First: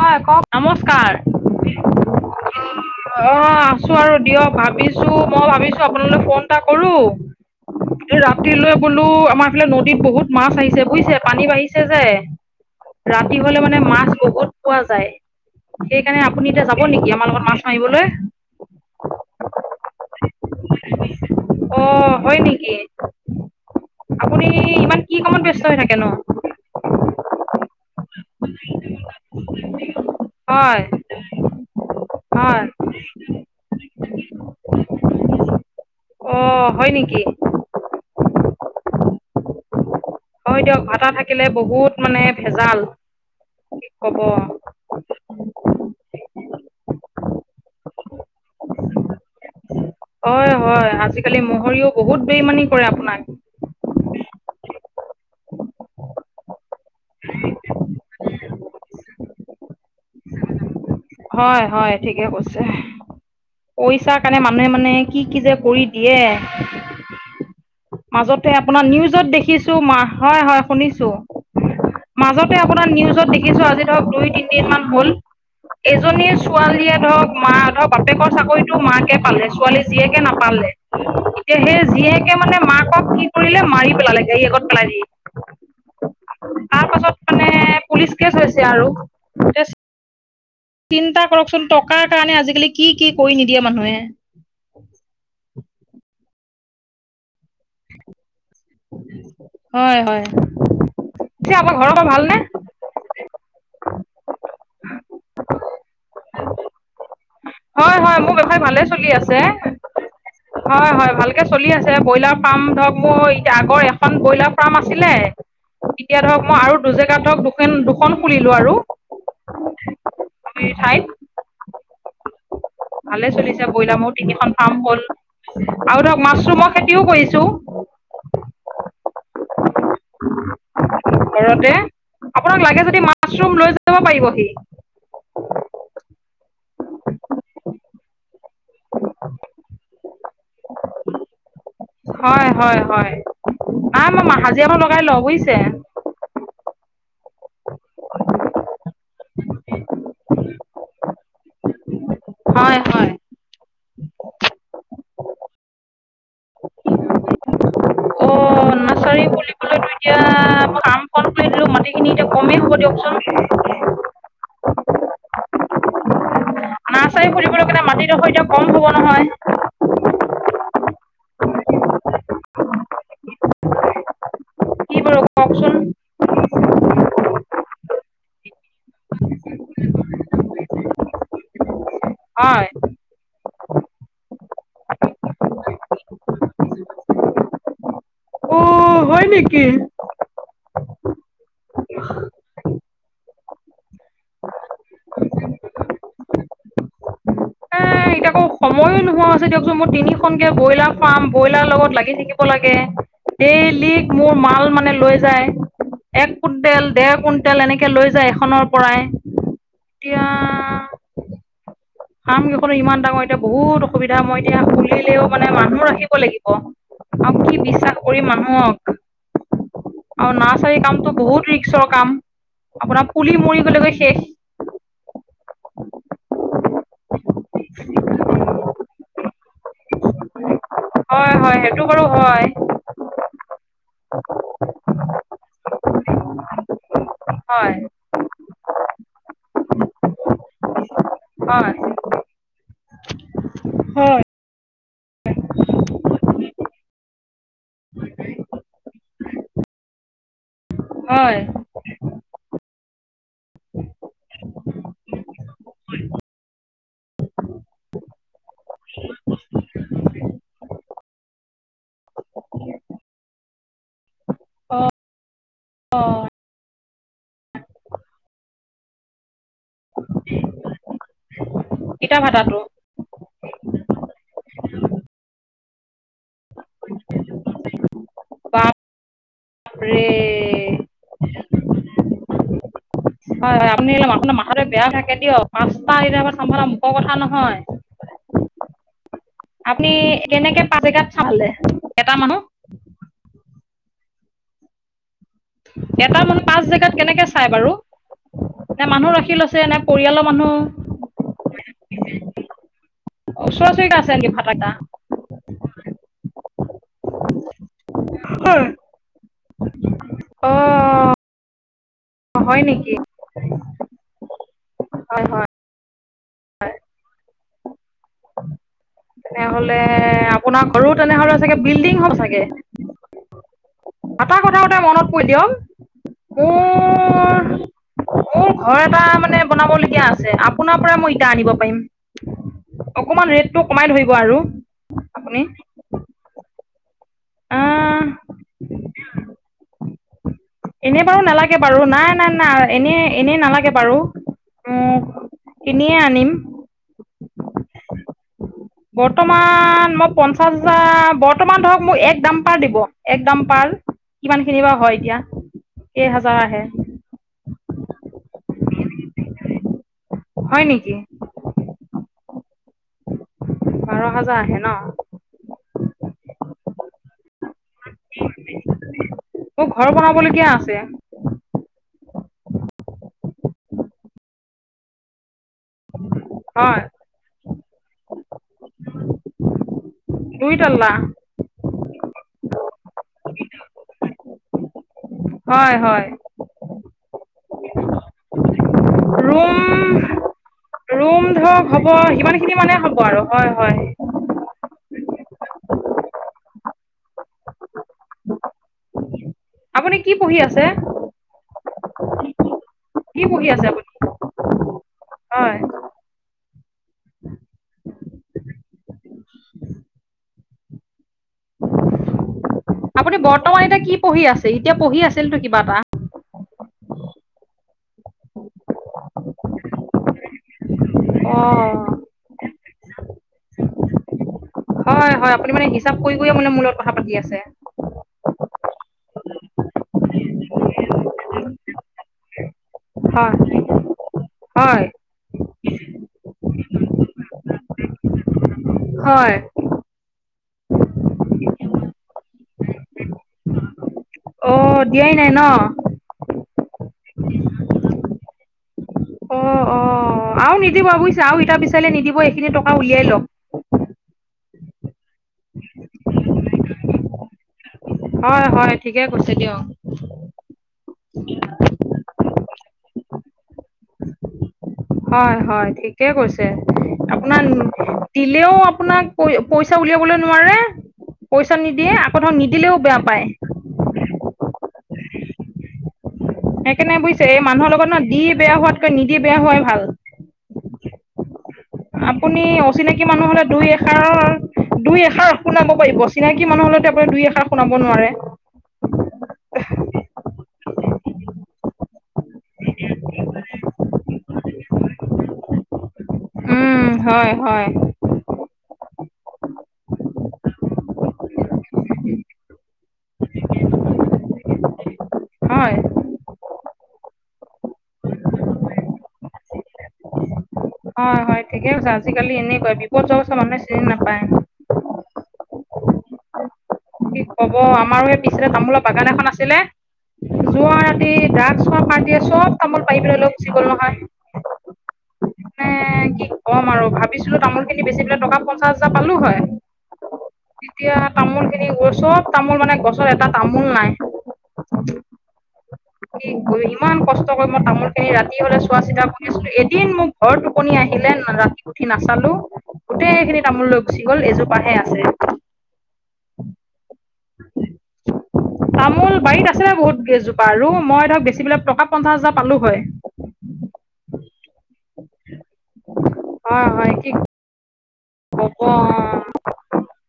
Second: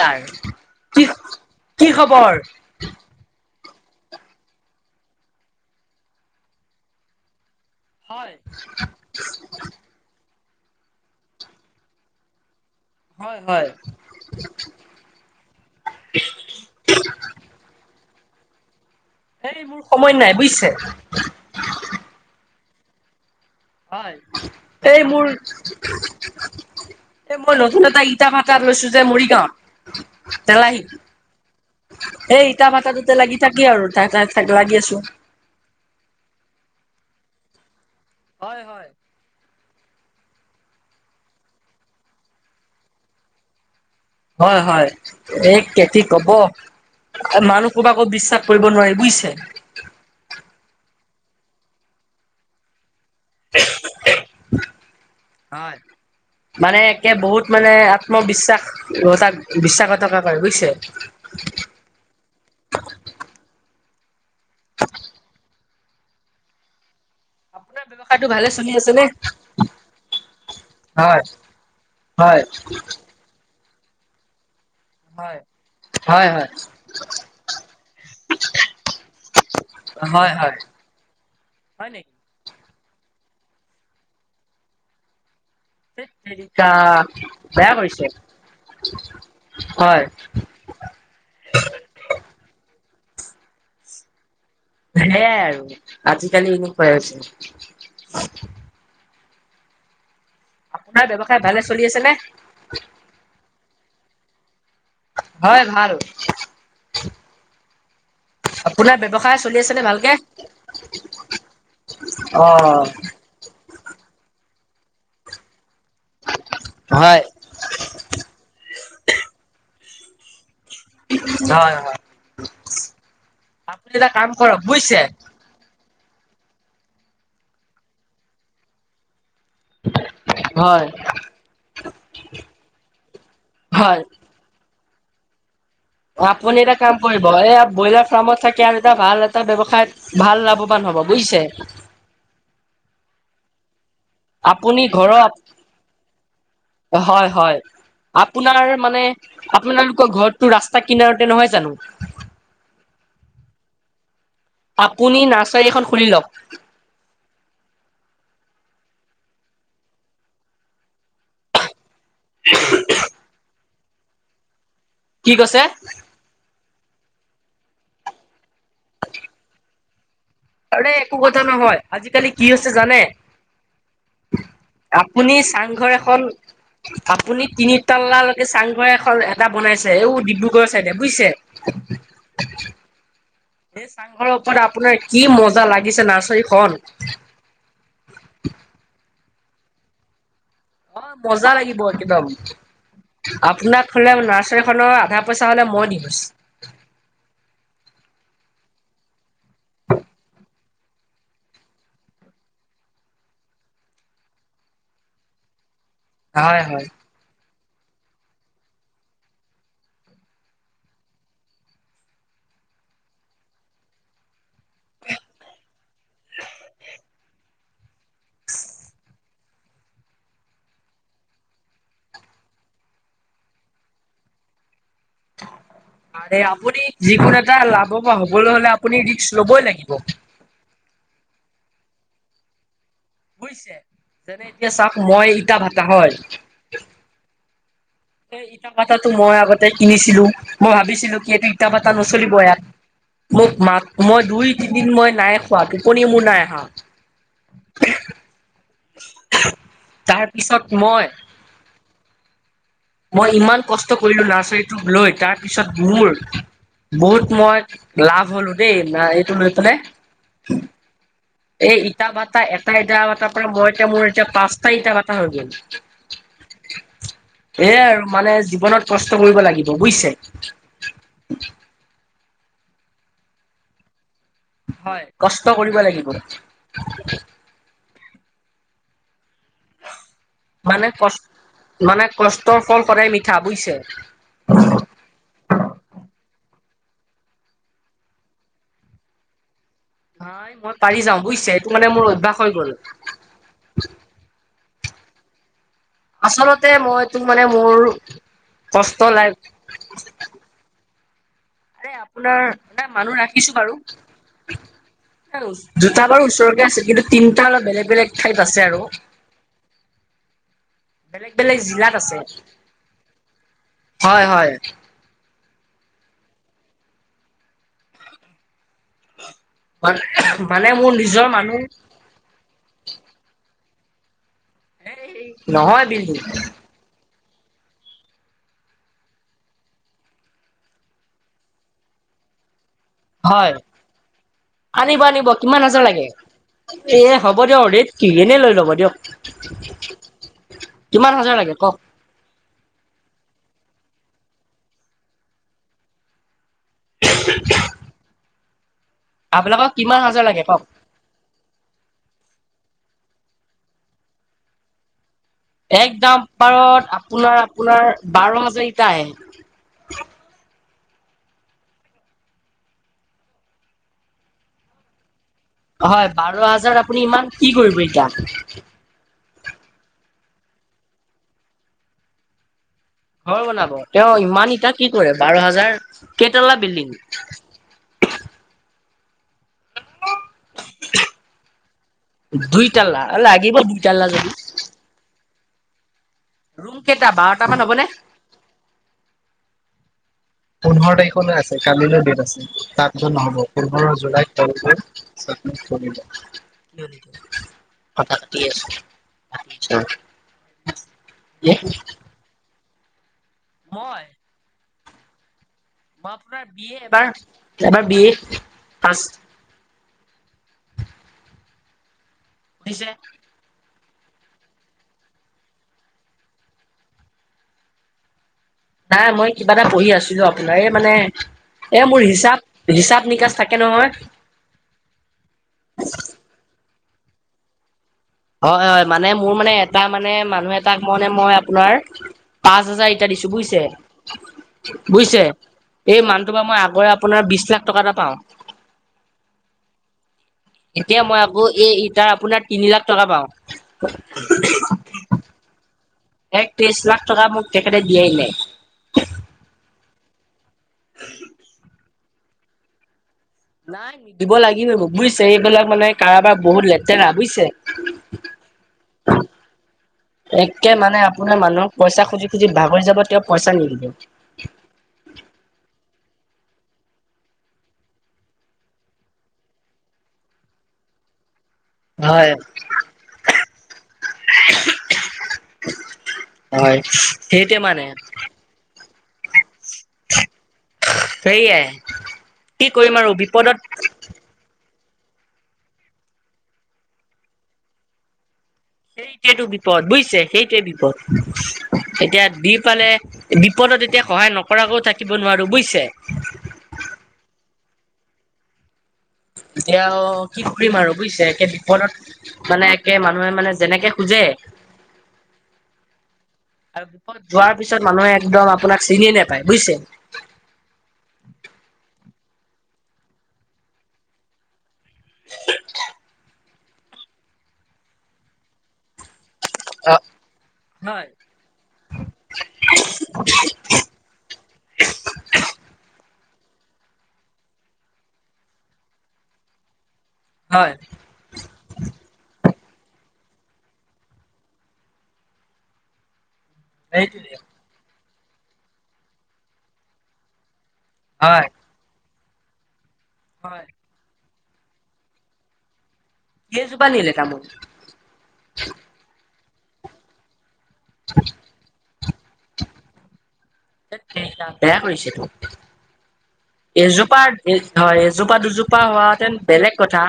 তাৰ হয় ক'ক কি নমস্কাৰ কি খবৰ? [unintelligible] অ, আছো আৰু দিয়ক ভাবিছোঁ মই ভাবিছোঁ আপোনালৈ ফোন এটা কৰো। এই হয় ৰাতিলৈ বোলো আমাৰ এইফালে নদীত বহুত মাছ আহিছে বুইছে পানী বাঢ়িছে যে ৰাতি হয় হ'লে হয় মানে মাছ বহুত পোৱা যায় সেইকাৰণে আপুনি এতিয়া যাব নেকি আমাৰ লগত মাছ মাৰিবলৈ? এই মোৰ সময় নাই বুইছে। অ, হয় নেকি? হয় আপুনি ইমান এই কি মোৰ কামত ব্যস্ত হৈ থাকেনো? এই মই নতুন এটা ই ইটা ভাতা লৈছোঁ যে মৰিগাঁৱত হয় তেলাহী এই হয়। ইটা ভাটাটোতে লাগি থাকি আৰু [unintelligible] লাগি আছোঁ। অ, হয় নেকি? হয় -হয় হয় দিয়ক ভাটা থাকিলে বহুত মানে ভেজাল। কি ক'ব হয়-হয় এ কেতি ক'ব এই মানুহ সোপা আকৌ বিশ্বাস কৰিব নোৱাৰি বুইছে? অয় -হয় আজিকালি মহৰিও বহুত বেইমানি কৰে আপোনাক। হয় মানে একে বহুত মানে আত্মবিশ্বাস অ, তাক [unintelligible] টকা পাই বুইছে? হয় -হয় ঠিকে কৈছে। পইচাৰ কাৰণে মানুহে মানে কি-কি যে কৰি দিয়ে। আপোনাৰ ব্যৱসায়টো ভালে মাজতে চলি আপোনাৰ আছে নে নিউজত দেখিছোঁ মাহৰ হয় শুনিছোঁ। হয় হয় মাজতে আপোনাৰ নিউজত দেখিছোঁ আজি ধৰক দুই, তিনদিনমান হয়। এজনী হয় হয় ছোৱালীয়ে ধৰক মা ধৰ বাপেকৰ চাকৰিতো মাকে পালে ছোৱালী জীয়েকে হয় হয়। নাপালে। এতিয়া সেই হয় নেকি? জীয়েকে মানে মাকক কি কৰিলে মাৰি পেলালে গাড়ী আগত পেলাই দি। তেত তেৰিকা তাৰ পাছত মানে বেয়া পুলিচ কেচ হৈছে আৰু এতিয়া কৰিছে হয়। চিন্তা কৰকচোন টকাৰ কাৰণে আজিকালি কি -কি কৰি নিদিয়ে মানুহে। সেয়াই আৰু আজিকালি এনেকুৱাই হৈছে। হয়- হয় আপোনাৰ ব্যৱসায় এতিয়া ভালে আমাৰ চলি ঘৰৰ আছে পৰা নে? ভালনে হয় ভাল। হয়- হয় মোৰ ব্যৱ হয় ভালে আপোনাৰ চলি ব্যৱসায় আছে চলি নে ভালকে? হয়- হয় ভালকে চলি আছে বইলাৰ ফাৰ্ম অ' ধৰক মই তে আগৰ এখন বইলাৰ ফাৰ্ম আছিলে এতিয়া ধৰক মই আৰু দু হয় জেগাত ধৰক [unintelligible] দুখন খুলিলোঁ আৰু। এই ঠাইত। হয়-হয় ভালে চলিছে বইলাৰ এটা মোৰ কাম তিনিখন কৰক ফাৰ্ম বুজিছে হ'ল আৰু ধৰক মাছৰুমৰ খেতিও কৰিছোঁ। হয় ঘৰতে, আপোনাক লাগে যদি মাছৰুম লৈ হয়। যাব পাৰিবহি। অ আপুনি এটা কাম কৰিব। এইয়া ব্ৰইলাৰ ফাৰ্মত থাকি আন এটা ভাল এটা ব্যৱসায় ভাল ল মান হ'ব বুইছে? হয়-হয়-হয় নাই মই মা হাজিৰা আপুনি মানুহ লগাই লও ঘৰত বুইছে? হয়, হয়। আপোনাৰ মানে আপোনালোকৰ ঘৰতো ৰাস্তা কিনাৰতে নহয় জানো? হয়, হয়। আপুনি নাৰ্চাৰী এখন খুলি লওক। অ নাৰ্চাৰী খুলিবলেটো এতিয়া ফাৰ্ম খন খুলি দিলো, মাটিখিনি এতিয়া কমেই হ'ব দিয়কচোন। কি কৈছে? নাৰ্চাৰী খুলিবলৈ কাৰণে মাটি দখৰ এতিয়া কম হব নহয়। ৰে একো কথা নহয়। আজি-কালি কি হৈছে জানে? কি বাৰু আপুনি কওকচোন। চাংঘৰ এখন [inaudible] আপুনি তিনি তাল্লালৈকে চাংঘৰ এখন এটা বনাইছে ও ডিব্ৰুগড়ৰ চাইডে, বুইছে? হয়। এই চাংঘৰৰ ওপৰত আপোনাৰ কি মজা লাগিছে নাৰ্চাৰীখন। অ' হয় নেকি? হয় মজা লাগিব একদম। আপোনাক হ'লে নাৰ্চাৰীখনৰ আধা পইচা হ'লে মই দি গৈছো। এ এতিয়া আকৌ সময়ো নোহোৱা হৈছে দিয়কচোন। মোৰ তিনিখনকে ব্ৰইলাৰ ফাৰ্ম, ব্ৰইলাৰ লগত লাগি থাকিব লাগে। ডেইলী মোৰ মাল মানে লৈ যায়। এক হয় কুইণ্টেল, হয় ডেৰ কুইণ্টেল এনেকে লৈ যায় এখনৰ পৰাই। এতিয়া ফাৰ্ম কেইখনো ইমান ডাঙৰ। এতিয়া বহুত অসুবিধা। মই এতিয়া খুলিলেও মানে মানুহ ৰাখিব লাগিব। আৰু কি বিশ্বাস কৰিম মানুহক। আৰু নাৰ্চাৰী কামটো বহুত ৰিক্সৰ কাম। আপোনাৰ পুলি মৰি গলেগৈ শেষ। আৰে আপুনি যিকোনো এটা লাভবান হ'বলৈ হলে আপুনি ৰিক্স লবই লাগিব। হয়, হয়। সেইটো বাৰু হয়। বুইছে? যেনে এতিয়া চাওক মই ইটা ভাটা হয় হয়। এই ইটা ভাটাটো মই আগতে কিনিছিলো। মই ভাবিছিলো কি এইটো ইটা হয় ভাটা নচলিব ইয়াত। মোক মাক মই দুই, তিনিদিন মই নাই খোৱা, টোপনি মোৰ নাই আহা। হয়, হয়। তাৰপিছত মই হয়। মই ইমান কষ্ট কৰিলো নাৰ্চাৰীটোক লৈ, তাৰপিছত মোৰ বহুত মই লাভ হ'লো দেই না এইটো লৈ পেলাই। এ ইটা ভাটা, এটা ইটা ভাটাৰ পৰা মই এতিয়া মোৰ এতিয়া পাঁচটা ইটা ভাটা হৈ গল। অ। এইয়াই আৰু মানে জীৱনত কষ্ট কৰিব লাগিব বুইছে। ইটা ভাতাটো হয়, কষ্ট কৰিব লাগিব। [unintelligible] বাপ ৰে। মানে কচ মানে কষ্টৰ ফল সদাই মিঠা, হয় হয় বুইছে? আপুনি [unintelligible] বেয়া থাকে দিয়ক। পাঁচটা ইটা ভাটা চম্ভালা মুখৰ কথা নহয়। আপুনি ভাই কেনেকে মই পাঁচ পাৰি জেগাত যাওঁ চলে বুজিছে এইটো মানে মোৰ এটা মানুহ? [unintelligible] এটা মানুহ পাঁচ আচলতে জেগাত মই তোক কেনেকে মানে চাই বাৰু? মোৰ নে কষ্ট মানুহ লাগ ৰাখি লৈছে নে? পৰিয়ালৰ মানুহ মানে আপোনাৰ নাই মানুহ ৰাখিছোঁ ওচৰা বাৰু। ওচৰিকে আছে নেকি ভাতাকেইটা? [unintelligible] দুটা বাৰু ওচৰতে আছে। কিন্তু তিনটা অলপ বেলেগ বেলেগ ঠাইত আছে আৰু। বেলেগ-বেলেগ জিলাত আছে। অ হয় নেকি? হয় হয়। হয় হয়। হয়। তেনেহ'লে আপোনাৰ মানে ঘৰো মোৰ নিজৰ তেনেহ'লে চাগে মানুহ বিল্ডিং হয় চাগে। এটা কথা উতে মনত পৰি দিয়ক নহয় বিন্দু উ মোৰ ঘৰ এটা মানে বনাবলগীয়া আছে আপোনাৰ পৰা মই ইটা আনিব পাৰিম। অকমান হয়। ৰেটটো কমাই ধৰিব আৰু আনিব আনিব আপুনি কিমান হাজাৰ লাগে? এ হ'ব দিয়ক ৰেত আহ কি এনেই লৈ ল'ব দিয়ক। এনেই কিমান বাৰু হাজাৰ লাগে নালাগে কওক বাৰু নাই নাই নাই। এনেই এনেই নালাগে বাৰু, কিনিয়ে আনিম। [unintelligible] আপোনালোকক বৰ্তমান কিমান মই হাজাৰ লাগে পঞ্চাশ কওক হাজাৰ বত- বৰ্তমান ধৰক মোক এক দাম পাৰ দিব, এক দাম পাৰ কিমান খিনি বা হয় এতিয়া। এক দাম কেইহাজাৰ আহে পাৰত আপোনাৰ আপোনাৰ বাৰ হাজাৰ ইটা আহে। হয় নেকি? বাৰ হাজাৰ আহে ন। হয় বাৰ হাজাৰ আপুনি ইমান কি কৰিব ইটা? মোৰ ঘৰ বনাব লগীয়া আছে। ঘৰ বনাব। কিয় ইমান ইটা কি কৰে বাৰ হাজাৰ, কেইটলা হয় বিল্ডিং দুই তল্লা দুইটালা লাগিব দুইটালা যদি। হয় হয়। ৰুম কেইটা বাৰটা মান হ'বনে? ৰুম পোন্ধৰ ৰুম তাৰিখলৈ আছে ধৰক হ'ব কালিলৈ ডেট সিমান আছে খিনি মানে হ'ব তাৰপিছত আৰু নহ'ব হয় হয় পোন্ধৰ জুলাইত [unintelligible] আছো আপুনি কি পঢ়ি আছে? কি পঢ়ি আছে? আপুনি মই হয় মই আপোনাৰ বি এ এবাৰ, এবাৰ বি এ ফাৰ্ষ্ট বুজিছে আপুনি বৰ্তমান এতিয়া কি পঢ়ি আছে? এতিয়া পঢ়ি আছিলটো কিবা এটা। নাই মই কিবা এটা পঢ়ি আছিলোঁ আপোনাৰ এই মানে অঁ। এ মোৰ হিচাপ হিচাপ নিকাচ থাকে নহয়। হয় হয় আপুনি মানে হিচাপ কৰি কৰিয়ে মানে মোৰ লগত কথা পাতি আছে। হয় হয় মানে মোৰ মানে এটা মানে মানুহ এটাক মানে মই আপোনাৰ পাঁচ হাজাৰ ইটা দিছোঁ হয়। বুয়িছে, হয় বুয়িছে। এই মানুহটোৰ পৰা মই আগৰে আপোনাৰ বিশ লাখ টকা এটা পাওঁ। হয়। এতিয়া মই আকৌ এই ইটা আপোনাৰ তিনি লাখ টকা পাওঁ। অঁ দিয়াই নাই ন? এক ত্ৰিশ লাখ টকা মোক তেখেতে দিয়াই নাই। অঁ অঁ আৰু নিদিব বুজিছা আৰু ইটা বিচাৰিলে নিদিব এইখিনি টকা উলিয়াই লৱক। নাই দিব লাগিও মোক বুয়িছে এইবিলাক মানে কাৰোবাৰ বহুত লেতেৰা বুয়িছে। হয় হয় ঠিকে কৈছে দিয়ক এককে মানে আপোনাৰ মানুহ পইচা খুজি- খুজি ভাগৰি যাব তেওঁ পইচা নিদিব। হয়- হয় ঠিকে কৈছে আপোনাৰ দিলেও আপোনাক পই - পইচা উলিয়াবলৈ নোৱাৰে পইচা নিদিয়ে আকৌ ধৰ নিদিলেও বেয়া পায়। উমহ উমহ। সেইকাৰণে বুজিছে এই মানুহৰ লগত ন দি বেয়া হোৱাতকৈ নিদি বেয়া হোৱাই ভাল। সেইয়াই। আপুনি অচিনাকি মানুহ হ'লে দুই এষাৰৰ দুই এষাৰ শুনাব পাৰিব চিনাকি মানুহ হ'লে টো আপুনি দুই এষাৰ শুনাব নোৱাৰে। সেইটোৱেতো বিপদ বুইছে সেইটোৱে বিপদ এতিয়া দি পালে বিপদত এতিয়া সহায় নকৰাকো থাকিব নোৱাৰো বুইছে। উম, হয়- হয়। এতিয়াও কি কৰিম আৰু বুইছে একে বিপদত মানে একে মানুহে মানে যেনেকে খোজে [unintelligible] [unintelligible] যোৱাৰ পিছত মানুহে একদম আপোনাক চিনিয়ে নেপায় বুইছে? হয় -হয় ঠিকে কৈছা আজিকালি এনেকোৱাই বিপদ [unintelligible] চিনি নাপায়। কি ক'ব আমাৰো এই পিছচাইদে তামোলৰ বাগান এখন আছিলে। যোৱা হয় ৰাতি ড্ৰাগছৰ পা ৰ্টীয়ে চব তামোল পাৰি পেলাই লৈ গুছি গল নহয় মানে মানে কি ক'ম আৰু ভাবিছিলোঁ তামোলখিনি বেছি পেলাই টকা পঞ্চাশ হাজাৰ পালো হয় হয় এতিয়া তামোলখিনি গৈ চব তামোল মানে গছৰ এটা তামোল নাই। কি কইম? ইমান সেইটোৱে কষ্ট কৰি মই তামোলখিনি ৰাতি হলে চোৱা - চিতা কৰি আছিলোঁ এদিন মোক ভৰ টোপনি আহিলে হয় ৰাতি উঠি নাচালোঁ গোটেইখিনি হয় তামোল লৈ গুচি গ'ল এজোপাহে আছে। কেইজোপা নিলে তামোল? তামোল বাৰীত আছিলে বহুত গেইজোপা আৰু মই ধৰক বেছি বিলাক টকা পঞ্চাছ হাজাৰ পালো হয়। তেত তেৰিকা বেয়া কৰিছে হয় তো। হয় কি এজোপা এ হয় এজোপা, কব দুজোপা হোৱাহেতেন বেলেগ কথা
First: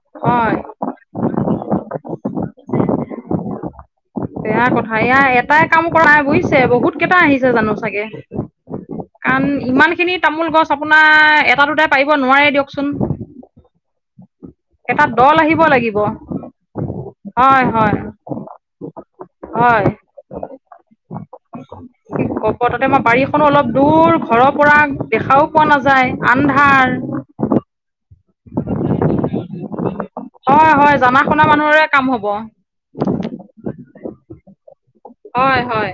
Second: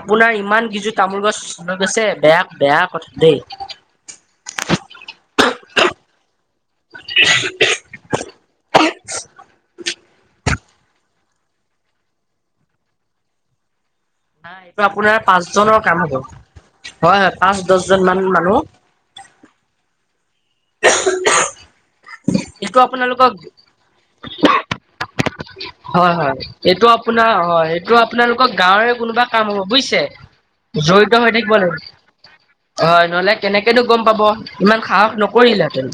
আপোনাৰ হয় ইমান কিজু তামোল গছ লৈ গৈছে বেয়া -বেয়া কথা দেই। বেয়া কথা এয়া এটাই কাম কৰা [unintelligible] বুইছে বহুত কেইটা আহিছে জানো চাগে। কাৰণ ইমানখিনি তামোল গছ আপোনাৰ এটা দুটাই পাৰিব নোৱাৰে দিয়কচোন নাই এইটো এটা আপোনাৰ দল আহিব পাঁচজনৰ লাগিব কাম হ'ব হয় -হয় পাঁচ, দছজনমান মানুহ হয়। কি ক'ব এইটো তাতে আমাৰ আপোনালোকক বাৰীখনো অলপ দূৰ ঘৰৰ পৰা দেখাও পোৱা নাযায় আন্ধাৰ। নহয় এইটো আপোনালোকৰ গাঁৱৰে কোনোবা কাম হ'ব বুইছে? হয়- হয় জনা শুনা মানুহৰে কাম হ'ব। হয় নহ'লে কেনেকেনো গম পাব ইমান সাহস হয় নকৰিলেহেঁতেন। হয়